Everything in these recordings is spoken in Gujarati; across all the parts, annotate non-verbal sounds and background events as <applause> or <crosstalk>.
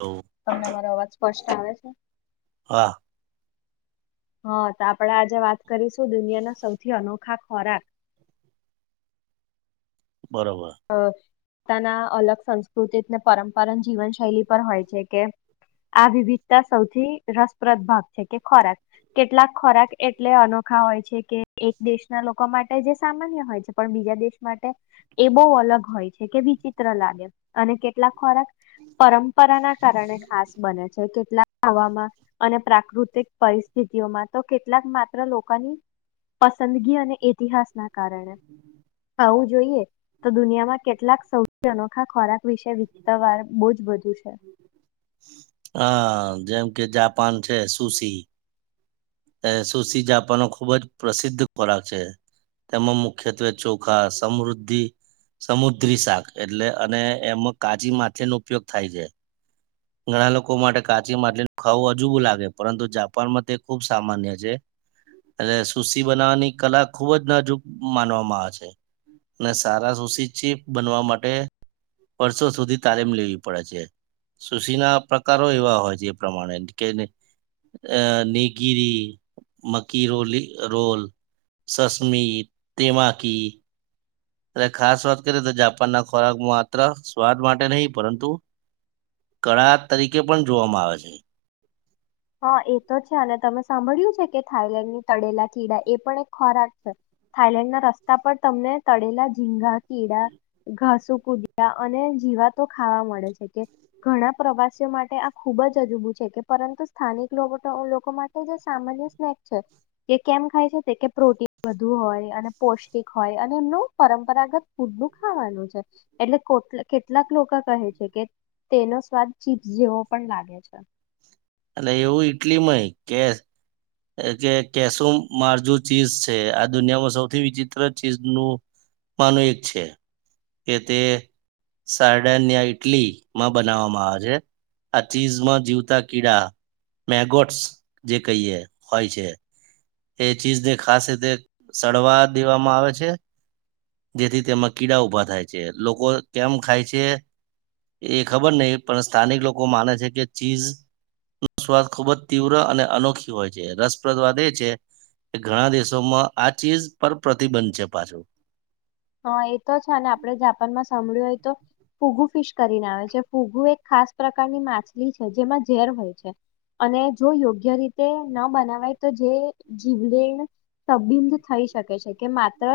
હા તમને મારો અવાજ સ્પષ્ટ આવે છે? હા, તો આપણેે આજે વાત કરીશું દુનિયાના સૌથી અનોખા ખોરાક બરોબર. અ, પોતાના અલગ સંસ્કૃતિને પરંપરા જીવન શૈલી પર હોય છે. કે આ વિવિધતા સૌથી રસપ્રદ ભાગ છે, કે ખોરાક. કેટલાક ખોરાક એટલે અનોખા હોય છે, કે એક દેશના લોકો માટે જે સામાન્ય હોય છે, પણ બીજા દેશ માટે એ બઉ અલગ હોય છે, કે વિચિત્ર લાગે. અને કેટલાક ખોરાક પરંપરાના કારણે ખાસ બને છે. કેટલાક આવામાં અને પ્રાકૃતિક પરિસ્થિતિઓમાં, તો કેટલાક માત્ર લોકાની પસંદગી અને ઇતિહાસ ના કારણે ખાવું જોઈએ. તો દુનિયામાં કેટલાક સૌથી અનોખા ખોરાક વિશે <unintelligible> બો જ બ <unintelligible> હા, જેમ કે જાપાન છે, સુસી. અ સુશી, જાપાનનો ખૂબ જ પ્રસિદ્ધ ખોરાક છે. તેમાં મુખ્યત્વે ચોખા સમૃદ્ધિ સમુદ્રી શાક, એટલે અને એમાં કાચી માછલીનો ઉપયોગ થાય છે. ઘણા લોકો માટે કાચી માછલી ખાવું અજુબું લાગે, પરંતુ જાપાનમાં તે ખૂબ સામાન્ય છે. એટલે સુસી બનાવવાની કલા ખુબ જ નાજુબ માનવામાં આવે છે અને સારા સુશી ચીફ બનવા માટે વર્ષો સુધી તાલીમ લેવી પડે છે. સુશીના પ્રકારો એવા હોય જે પ્રમાણે, કે અ નિગીરી, મકીરોલી રોલ, સસમી, તેમાકી. અને ખાસ વાત કરીએ તો જાપાન ના ખોરાક માત્ર સ્વાદ માટે નહીં, પરંતુ કળા તરીકે પણ જોવામાં આવે છે. હા એ તો છે. અને તમે સાંભળ્યું છે, કે થાઈલેન્ડની તળેલા કીડા એ પણ એક ખોરાક છે. થાઈલેન્ડના રસ્તા પર તમને તળેલા ઝીંગા, કીડા, ઘાસુ, કુદ્યા અને જીવાતો ખાવા મળે છે. કે ઘણા પ્રવાસીઓ માટે આ ખૂબ જ અજુબુ છે કે. પરંતુ સ્થાનિક લોકો માટે જે સામાન્ય સ્નેક છે. તે કેમ ખાય છે, તે કે પ્રોટીન વધુ હોય, અને પૌષ્ટિક હોય, અને એમનું પરંપરાગત ફૂડનું ખાવાનું છે. એટલે કો કેટલાક લોક કહે છે કે તેનો સ્વાદ ચીપ્સ જેવો પણ લાગે છે. અને એવું ઈટલીમાંય, કે કે કેસો મારજુ ચીઝ છે, આ દુનિયામાં સૌથી વિચિત્ર ચીજનું માંનું એક છે. કે તે સાાયડાનિયા ઈટલીમાં બનાવવામાં આવે છે. આ ચીઝમાં જીવતા કીડા મેગોટસ જે કહીએ હોય છે. તે ચીઝને ખાસ રીતે સડવા દેવામાં આવે છે, જેથી તેમાં કીડા ઉભા થાય છે. લોકો કેમ ખાય છે, એ ખબર નહીં, પણ સ્થાનિક લોકો માને છે કે ચીઝ નો સ્વાદ ખૂબ જ તીવ્ર અને અનોખી હોય છે. રસપ્રદ વાત એ છે કે ઘણા દેશોમાં આ ચીઝ પર પ્રતિબંધ છે, પાછો. હા એ તો છે અને આપડણે જાપાનમાં સાંભળ્યું હોય તો. ફુગુ ફિશ કરીને આવે છે ફુગુ એક ખાસ પ્રકારની માછલી છે જેમાં ઝેર હોય છે અને જો યોગ્ય રીતે ન બનાવાય તો જે જીવલેણ તબિંધ થઈ શકે છે કે માત્ર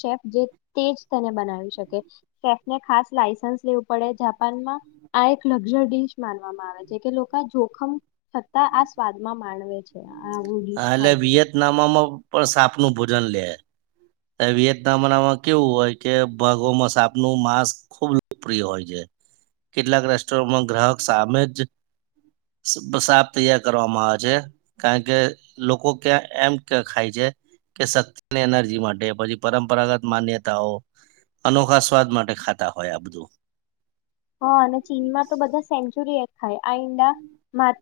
શેફ જે. તેજ તેને બનાવી શકે શેફને ખાસ લાઈસન્સ લેવું પડે જાપાનમાં આ એક લક્ઝરી ડડીશ. માનવામાં આવે છે લોકો જો. ખમ. છતાં આ સ્વાદ માં માણવે છે. આવું ડીશ ા એટલે ખાય છે વિયેતનામમાં. પણ સાપ નું ભોજન લે. વિયેતનામ નામાં કેવું હોય કે ભાગોમાં સાપ નું માંસ ખુબ લોકપ્રિય હોય છે કેટલાક રેસ્ટોરમાં ગ્રાહક સામે જ સાપ તૈયાર કરવામાં આવે છે કારણ કે લોકો ક્યાં એમ ખાય છે કે શક્તિની એનર્જી માટે. પછી પરંપરાગત માન્યતાઓ અનોખા સ્વાદ માટે ખાતા હોય આ બધું. હા અને ચીનમાં તો બધા સેન્ચુરી. હી. આઈંદ.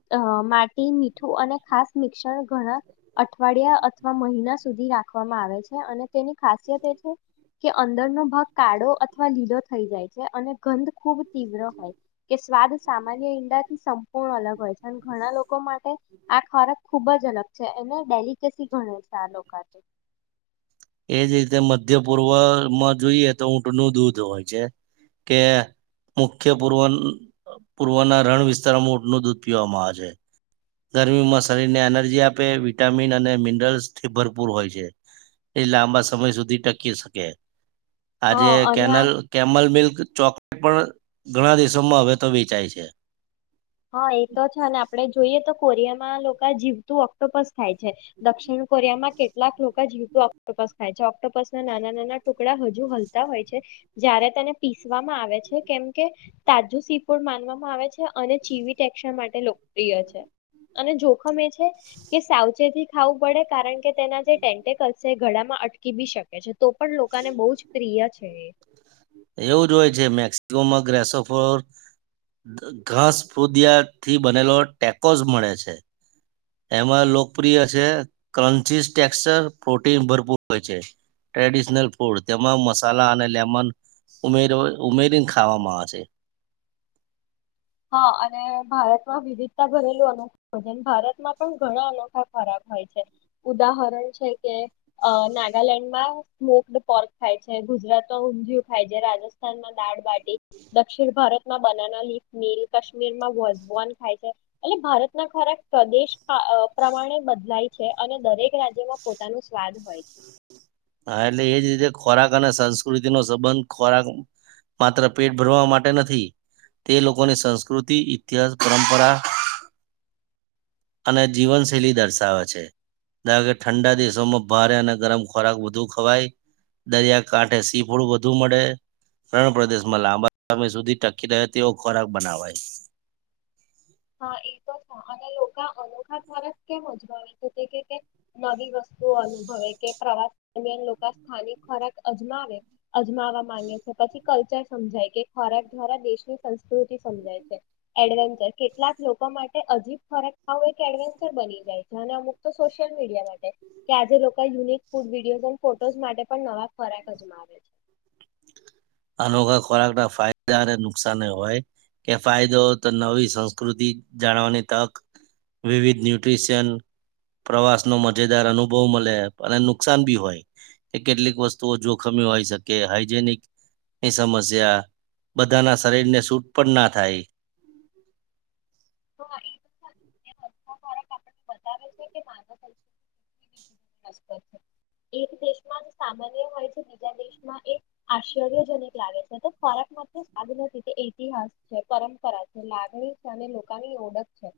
અ માટી મીઠું અને ખાસ મિક્સણ ઘણા અઠવાડિયા અથવા મહિના સુધી રાખવામાં આવે છે અને તેની ખાસિયત એ છે કે અંદરનો ભાગ કાળો અથવા લીલો થઈ જાય છે અને ગંધ ખૂબ. તીવ્ર હોય કે સ્વાદ સામાન્ય ઈંડાથી સંપૂર્ણ અલગ હોય છે અને ઘણા લોકો માટે આ ખોરાક ખૂબ જ અલગ છે એને ડેલિકસી ગણે છે આ લોકો. એ જ રીતે મધ્ય પૂર્વમાં જોઈએ તો ઊંટનું દૂધ હોય છે કે મુખ્ય પૂર્વ પૂર્વના રણ વિસ્તારમાં ઊંટનું દૂધ પીવામાં આવે છે ગરમીમાં શરીરને એનર્જી આપે વિટામિન અને મિનરલસથી ભરપૂર હોય છે. એ લાંબા સમય સુધી ટકી શકે. હ આજે અને આમ કેનલ કેમલ મિલ્ક. ચોકલેટ પણ ઘણા દિવસોમાં હવે તો વેચાય છે. હા એ તો છે અને આપડે જોઈએ તો. કોરિયામાં લોકો જીવતું ઓક્ટોપસ ખાય છે દક્ષિણ કોરિયામાં કેટલાક લોકો જીવતું ઓક્ટોપસ ખાય છે ઓક્ટોપસ ના નાના નાના ટુકડા હજુ હલતા હોય છે જયારે તેને પીસવામાં આવે છે કેમકે તાજું સી ફૂડ માનવામાં આવે છે. જીવી એશા માટે. ્રિ છે અને જોખમ એ છે કે સાવચેતી ખાવું પડે કારણ કે તેના જે ટેન્ટકલ છે ગળા માં અટકી બી શકે છે. તો પણ લોકોને બહુ જ પ્રિય છે. સફ ઘાસ ફુદિયાથી બનેલો ટેકોસ મળે છે એમાં લોકપ્રિય છે ક્રન્ચસ ટેક્ચર પ્રોટીન ભરપૂર હોય છે. ફૂડ તેમાં મસાલા અને લેમન ઉમે ઉમેરીને ખાવામાં આવે છે. હા અને ભારતમાં વિવિધતા ભરેલું અનોખા ભજન ભારતમાં પણ ઘણા અનોખા ખરાબ હોય છે. ઉદાહરણ છે કે નાગાલેન્ડમાં સ્મોકડ પોર્ક ખાય છે, ગુજરાતમાં ઊંધિયું ખાય છે, રાજસ્થાનમાં દાળ બાટી, દક્ષિણ ભારતમાં બનાના લીફ. નીલ કાશ્મીરમાં વઝોન ખાય છે, એટલે ભારતના ખોરાક પ્રદેશ પ્રમાણે બદલાય છે અને દરેક રાજ્યમાં પોતાનું સ્વાદ હોય છે હા એટલે એ જ રીતે ખોરાક અને સંસ્કૃતિનોો સંબંધ ખોરાક માત્ર પેટ ભરવા માટે નથી તે લોકોની સંસ્કૃતિ ઇતિહાસ પરંપરા અને જીવનશૈલી દર્શાવે છે ધારો કે ઠંડા દેશોમાં ભારે અને ગરમ ખોરાક વધુ ખવાય દરિયાકાાંઠે સી ફૂડ વધુ મળે રણ પ્રદેશમાં લાંબા સમય સુધી ટકી રહે તેવો ખોરાક બનાવાય હા એ તો છે અને લોકો અનોખા ખોરાક કેમ અજમાવે છે તે કે નવી વસ્તુઓ અનુભવે કે પ્રવાસ દરમિયાન લોકો સ્થાનિક ખોરાક અજમાવે અજમાવવા માંગે છે પછી કલ્ચર સમજાય કે ખોરાક દ્વારા દેશની સંસ્કૃતિ સમજાય છે. એડવેન્ચર કેટલાક લોકો માટે અજીબ ખોરાક આવું એક એડવેન્ચર બની જાય છે અને અમુક તો સોશિયલ મીડિયા માટે કે આજે લોકો યુનિક ફૂડ વિડીયોઝ ફોટોઝ માટે પણ નવા ખોરાક અજમાવે છે અનોખા ખોરાક ના ફાયદા અને નુકસાન હોય કે ફાયદો તો નવી સંસ્કૃતિ જાણવાની તક વિવિધ ન્યુટ્રીશિયન પ્રવાસ નો મજેદાર અનુભવ મળે અને નુકસાન બી હોય કે કેટલીક વસ્તુઓ જોખમી હોય શકે હાઈજનિક એ સમસ્યા બધાના શરીરને સૂટ પણ ના થાય તો <inaudible> આપણને બતાવે છે કે માનવ સંસ્કૃતિ કેટલી વિવિધ એક દેશમાં સામાન્ય હોય છે બીજા દેશમાં એ આશ્ચર્યજનક લાગે છે તો ખોરાક માટે સાદ નથી તે ઇતિહાસ છે પરંપરા છે લાગણી છે અને લોકોની ઓળખ છે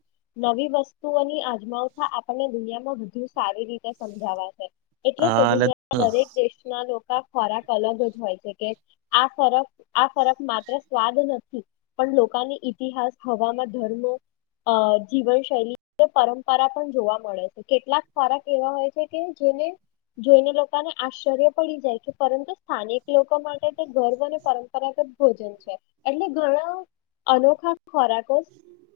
નવી વસ્તુઓની આજમાવતા આપણને દુનિયામાં વધુ સારી રીતે સમજાવા છે એટલે તો હા એટલે દુનિયાના દરેક દેશના લોકો ખોરાક અલગ જ હોય છે, કે આ ફરક આ ફરક માત્ર સ્વાદ નથી. પણ લોકાની ઈતિહાસ, હવામાં ધર્મો, જીવનશૈલી, પરંપરા પણ જોવા મળે છે. કેટલાક ખોરાક એવા હોય છે કે જેને જોઈને લોકાને આશ્ચર્ય પડી જાય છે, પરંતુ સ્થાનિક લોકો માટે તે ગર્વ અને પરંપરાગત ભોજન છે. એટલે ઘણા અનોખા ખોરાકો,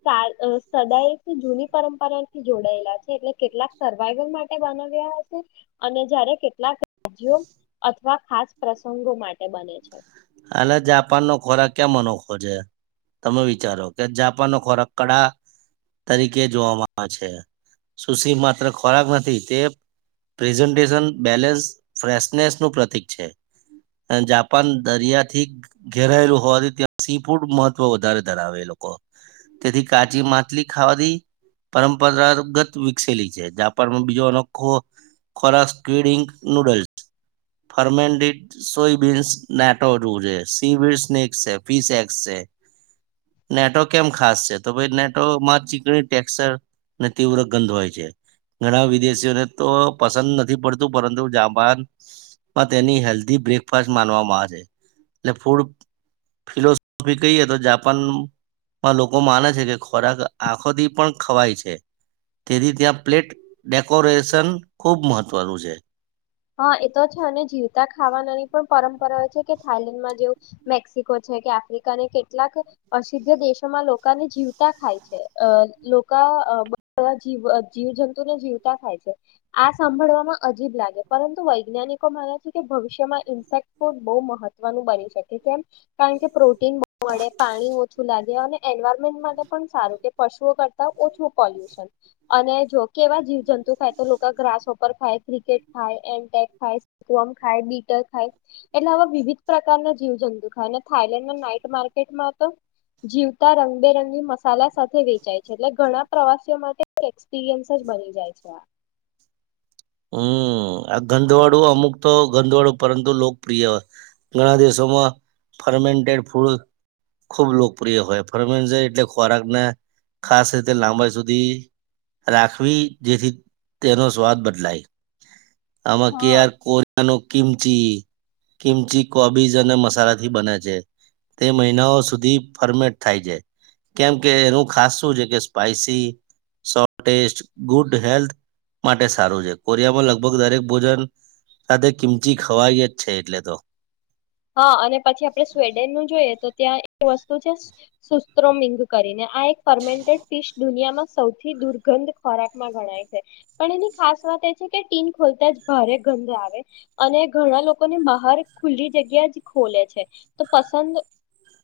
સદાય તે જૂની પરંપરા થી જોડાયેલા છે, એટલે કેટલાક સર્વાઈવલ માટે બના વ્યા હસે, અને જયારે કેટલાક રાજ્યો, અથવા ખાસ પ્રસંગો માટે બને છે. અને જાપાનનો ખોરાક કેમ અનોખો છે? તમે વિચારો, કે જાપાનનો ખોરાક કડા તરીકે જોવામાં આવે છે. સુશી માત્ર ખોરાક નથી, તે પ્રેઝન્ટેશન, બેલેન્સ, ફ્રેશનેસનું પ્રતિક છે. અને જા પાન દરિયાથી ઘેરાયેલું હોવાથી, ત્યાં સી ફૂડ મહત્વ વધારે ધરાવે એ લોકો. તેથી કાચી માછલી ખાવાથી પરંપરાગત વિકસેલી છે. જાપાનમાં બીજો અનોખો ખોરાક સ્પીડઈંક નૂડલ્સ. ફર્મેન્ટેડ સોયબીન્સ <unintelligible> જેવું છે. સી વીડ સ્નેક્સ છે. ફીસ એક્સ છે. નેટો કેમ ખાસ છે? તો ભાઈ નેટોમાં ચીકણી ટેક્ચર ને તીવ્ર ગંધ હોય છે. ઘણા વિદેશીઓને તો પસંદ નથી પડતું, પરંતુ જાપાનમાં તેની હેલ્ધી બ્રેકફાસ્ટ માનવામાં આવે છે. એટલે ફૂડ ફિલોસોફી કહીયે, તો જાપાનમાં લોકો માને છે કે ખોરાક આંખોથી પણ ખવાય છે. તેથી ત્યાં પ્લેટ ડેકોરેશન ખુબ મહત્વનું છે. હા, એ તો છે અને જીવતા ખાવાનાની પણ પરંપરા હોય છે, કે થાઈલેન્ડમાં જેવુ મેક્સિકો છે કે આફ્રિકાને કેટલાક અસિ્ધ દેશોમાં લોકાને જીવતા ખાય છે. લોકા જ જીવજંતુને જીવતા ખાય છે. આ સાંભળવામાં અજીબ લાગે પરંતુ વૈજ્ઞાનિકો માને છે કે ભવિષ્યમાં ઇન્સેક્ટ ફૂડ બહુ મહત્વનું બની શકે. કેમ, કારણ કે પ્રોટીન બહુ મળે, પાણી ઓછું લાગે, અને એન્વાયરમેન્ટ માટે પણ સારું. તે પશુઓ કરતા ઓછું પોલ્યુશન અને જો, કેવા જીવ જંતુ ખાય, તો લોકા ગ્રાસહોપર ખાય, ક્રિકેટ ખાય, <unintelligible> ખાય, વર્મ ખાય, બીટર ખાય. એટલે આવા વિવિધ પ્રકારના જીવ જંતુ ખાય. અને થાઈલેન્ડના નાઈટ માર્કેટમાં તો જીવતા રંગબેરંગી મસાલા સાથે વેચાય છે. એટલે ઘણા પ્રવાસીઓ માટે એક્સપિરિયન્સ જ બની જાય છે, આ. હંમ. આ ગંધવાડું અમુક તો, ગંધવાડું પરંતુ લોકપ્રિય હોય. ઘણા દેશોમાં ફર્મેન્ટેડ ફૂડ ખૂબ લોકપ્રિય હોય. ફરમેન્ટ એટલે ખોરાકને ખાસ રીતે લાંબાઈ સુધી રાખવી, જેથી તેનો સ્વાદ બદલાય. આમાં કે હા આર કોરિયાનો કિમચી. કિમચી કોબીઝ અને મસાલાથી બને છે. તે મહિનાઓ સુધી ફર્મેન્ટ થાય છે. કેમ કે એનું ખાસ શું છે, કે સ્પાઈસી સોલટેસ્ટ, ગુડ હેલ્થ માટે સારું છે. કોરિયામાં લગભગ દરેક ભોજન સાથે કિમચી ખવાય જ છે એટલે તો. હા, અને પછી આપડે સ્વેડનનું જોઈએ, તો ત્યાં વસ્તુ છે, સુસ્ત્રોમિંગ કરીને. આ એક ફર્મેન્ટેડ ફીશ દુનિયામાં સૌથી દુર્ગંધ ખોરાકમાં ગણાય છે. પણ એની ખાસ વાત એ છે કે ટીન ખોલતા જ ભારે ગંધ આવે, અને ઘણા લોકોને બહાર ખુલ્લી જગ્યાએ જ ખોલે છે. તો પસંદ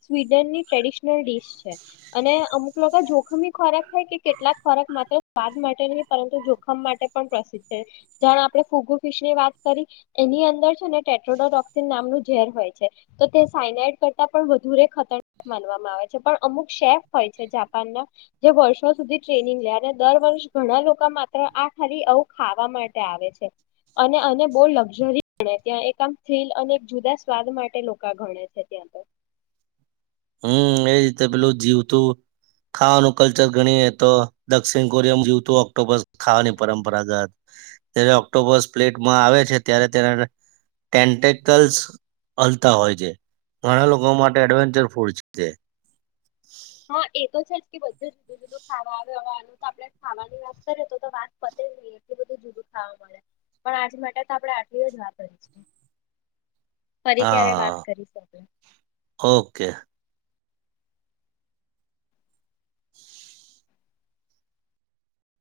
સ્વીડનની ટ્રેડિશનલ ડિશ છે. અને અમુક લોકો જોખમી ખોરાક ખાય કે કેટલાક ખોરાક માત્ર સ્વાદ માટે નહીં, પરંતુ જોખમ માટે પણ પ્રસિદ્ધ છે. જાણે આપણે ફુગુ ફીશની વાત કરી, એની અંદર છે ને ટેટ્રોડોટોક્સિન નામનું ઝેર હોય છે. તો તે સાઈનાઈડ કરતાં પણ વધુરે ખતરનાક માનવામાં આવે છે. પણ અમુક શેફ હોય છે જાપાનના, જે વર્ષો સુધી ટ્રેનિંગ લે. અને દર વર્ષ ઘણા લોકા માત્ર આ ખાલી આવું ખાવા માટે આવે છે. અને આને બો લકઝરી માને ત્યાં. એક આમ થ્રિલ અને એક જુદા સ્વાદ માટે લોકા ગણે છે ત્યાં તો. હંમ. એ રીતે પેલું જીવતું ખાવાનું કલ્ચર ગણીએ, તો દક્ષિણ કોરિયામં જીવતું ઓક્ટોબસ ખાવાની પરંપરાગત. જ્યારે ઓક્ટોબસ પ્લેટમાં આવે છે, ત્યારે તેના ટેન્ટેકલ્સ હલતા હોય છે. ઘણા લોકો માટે એડવેન્ચર ફૂડ છે તે. બધું જુદું જુદું ખાવા આવે. હવે ઓનું તો આપણે ખાવાની વાત કરીએ તો વાત પતે જ નહીં, એટલી બધું જુદું ખાવા મળે. પણ આજ માટે તો આપડે આટલી જ વાત કરી છીએ. હા, ઓકે.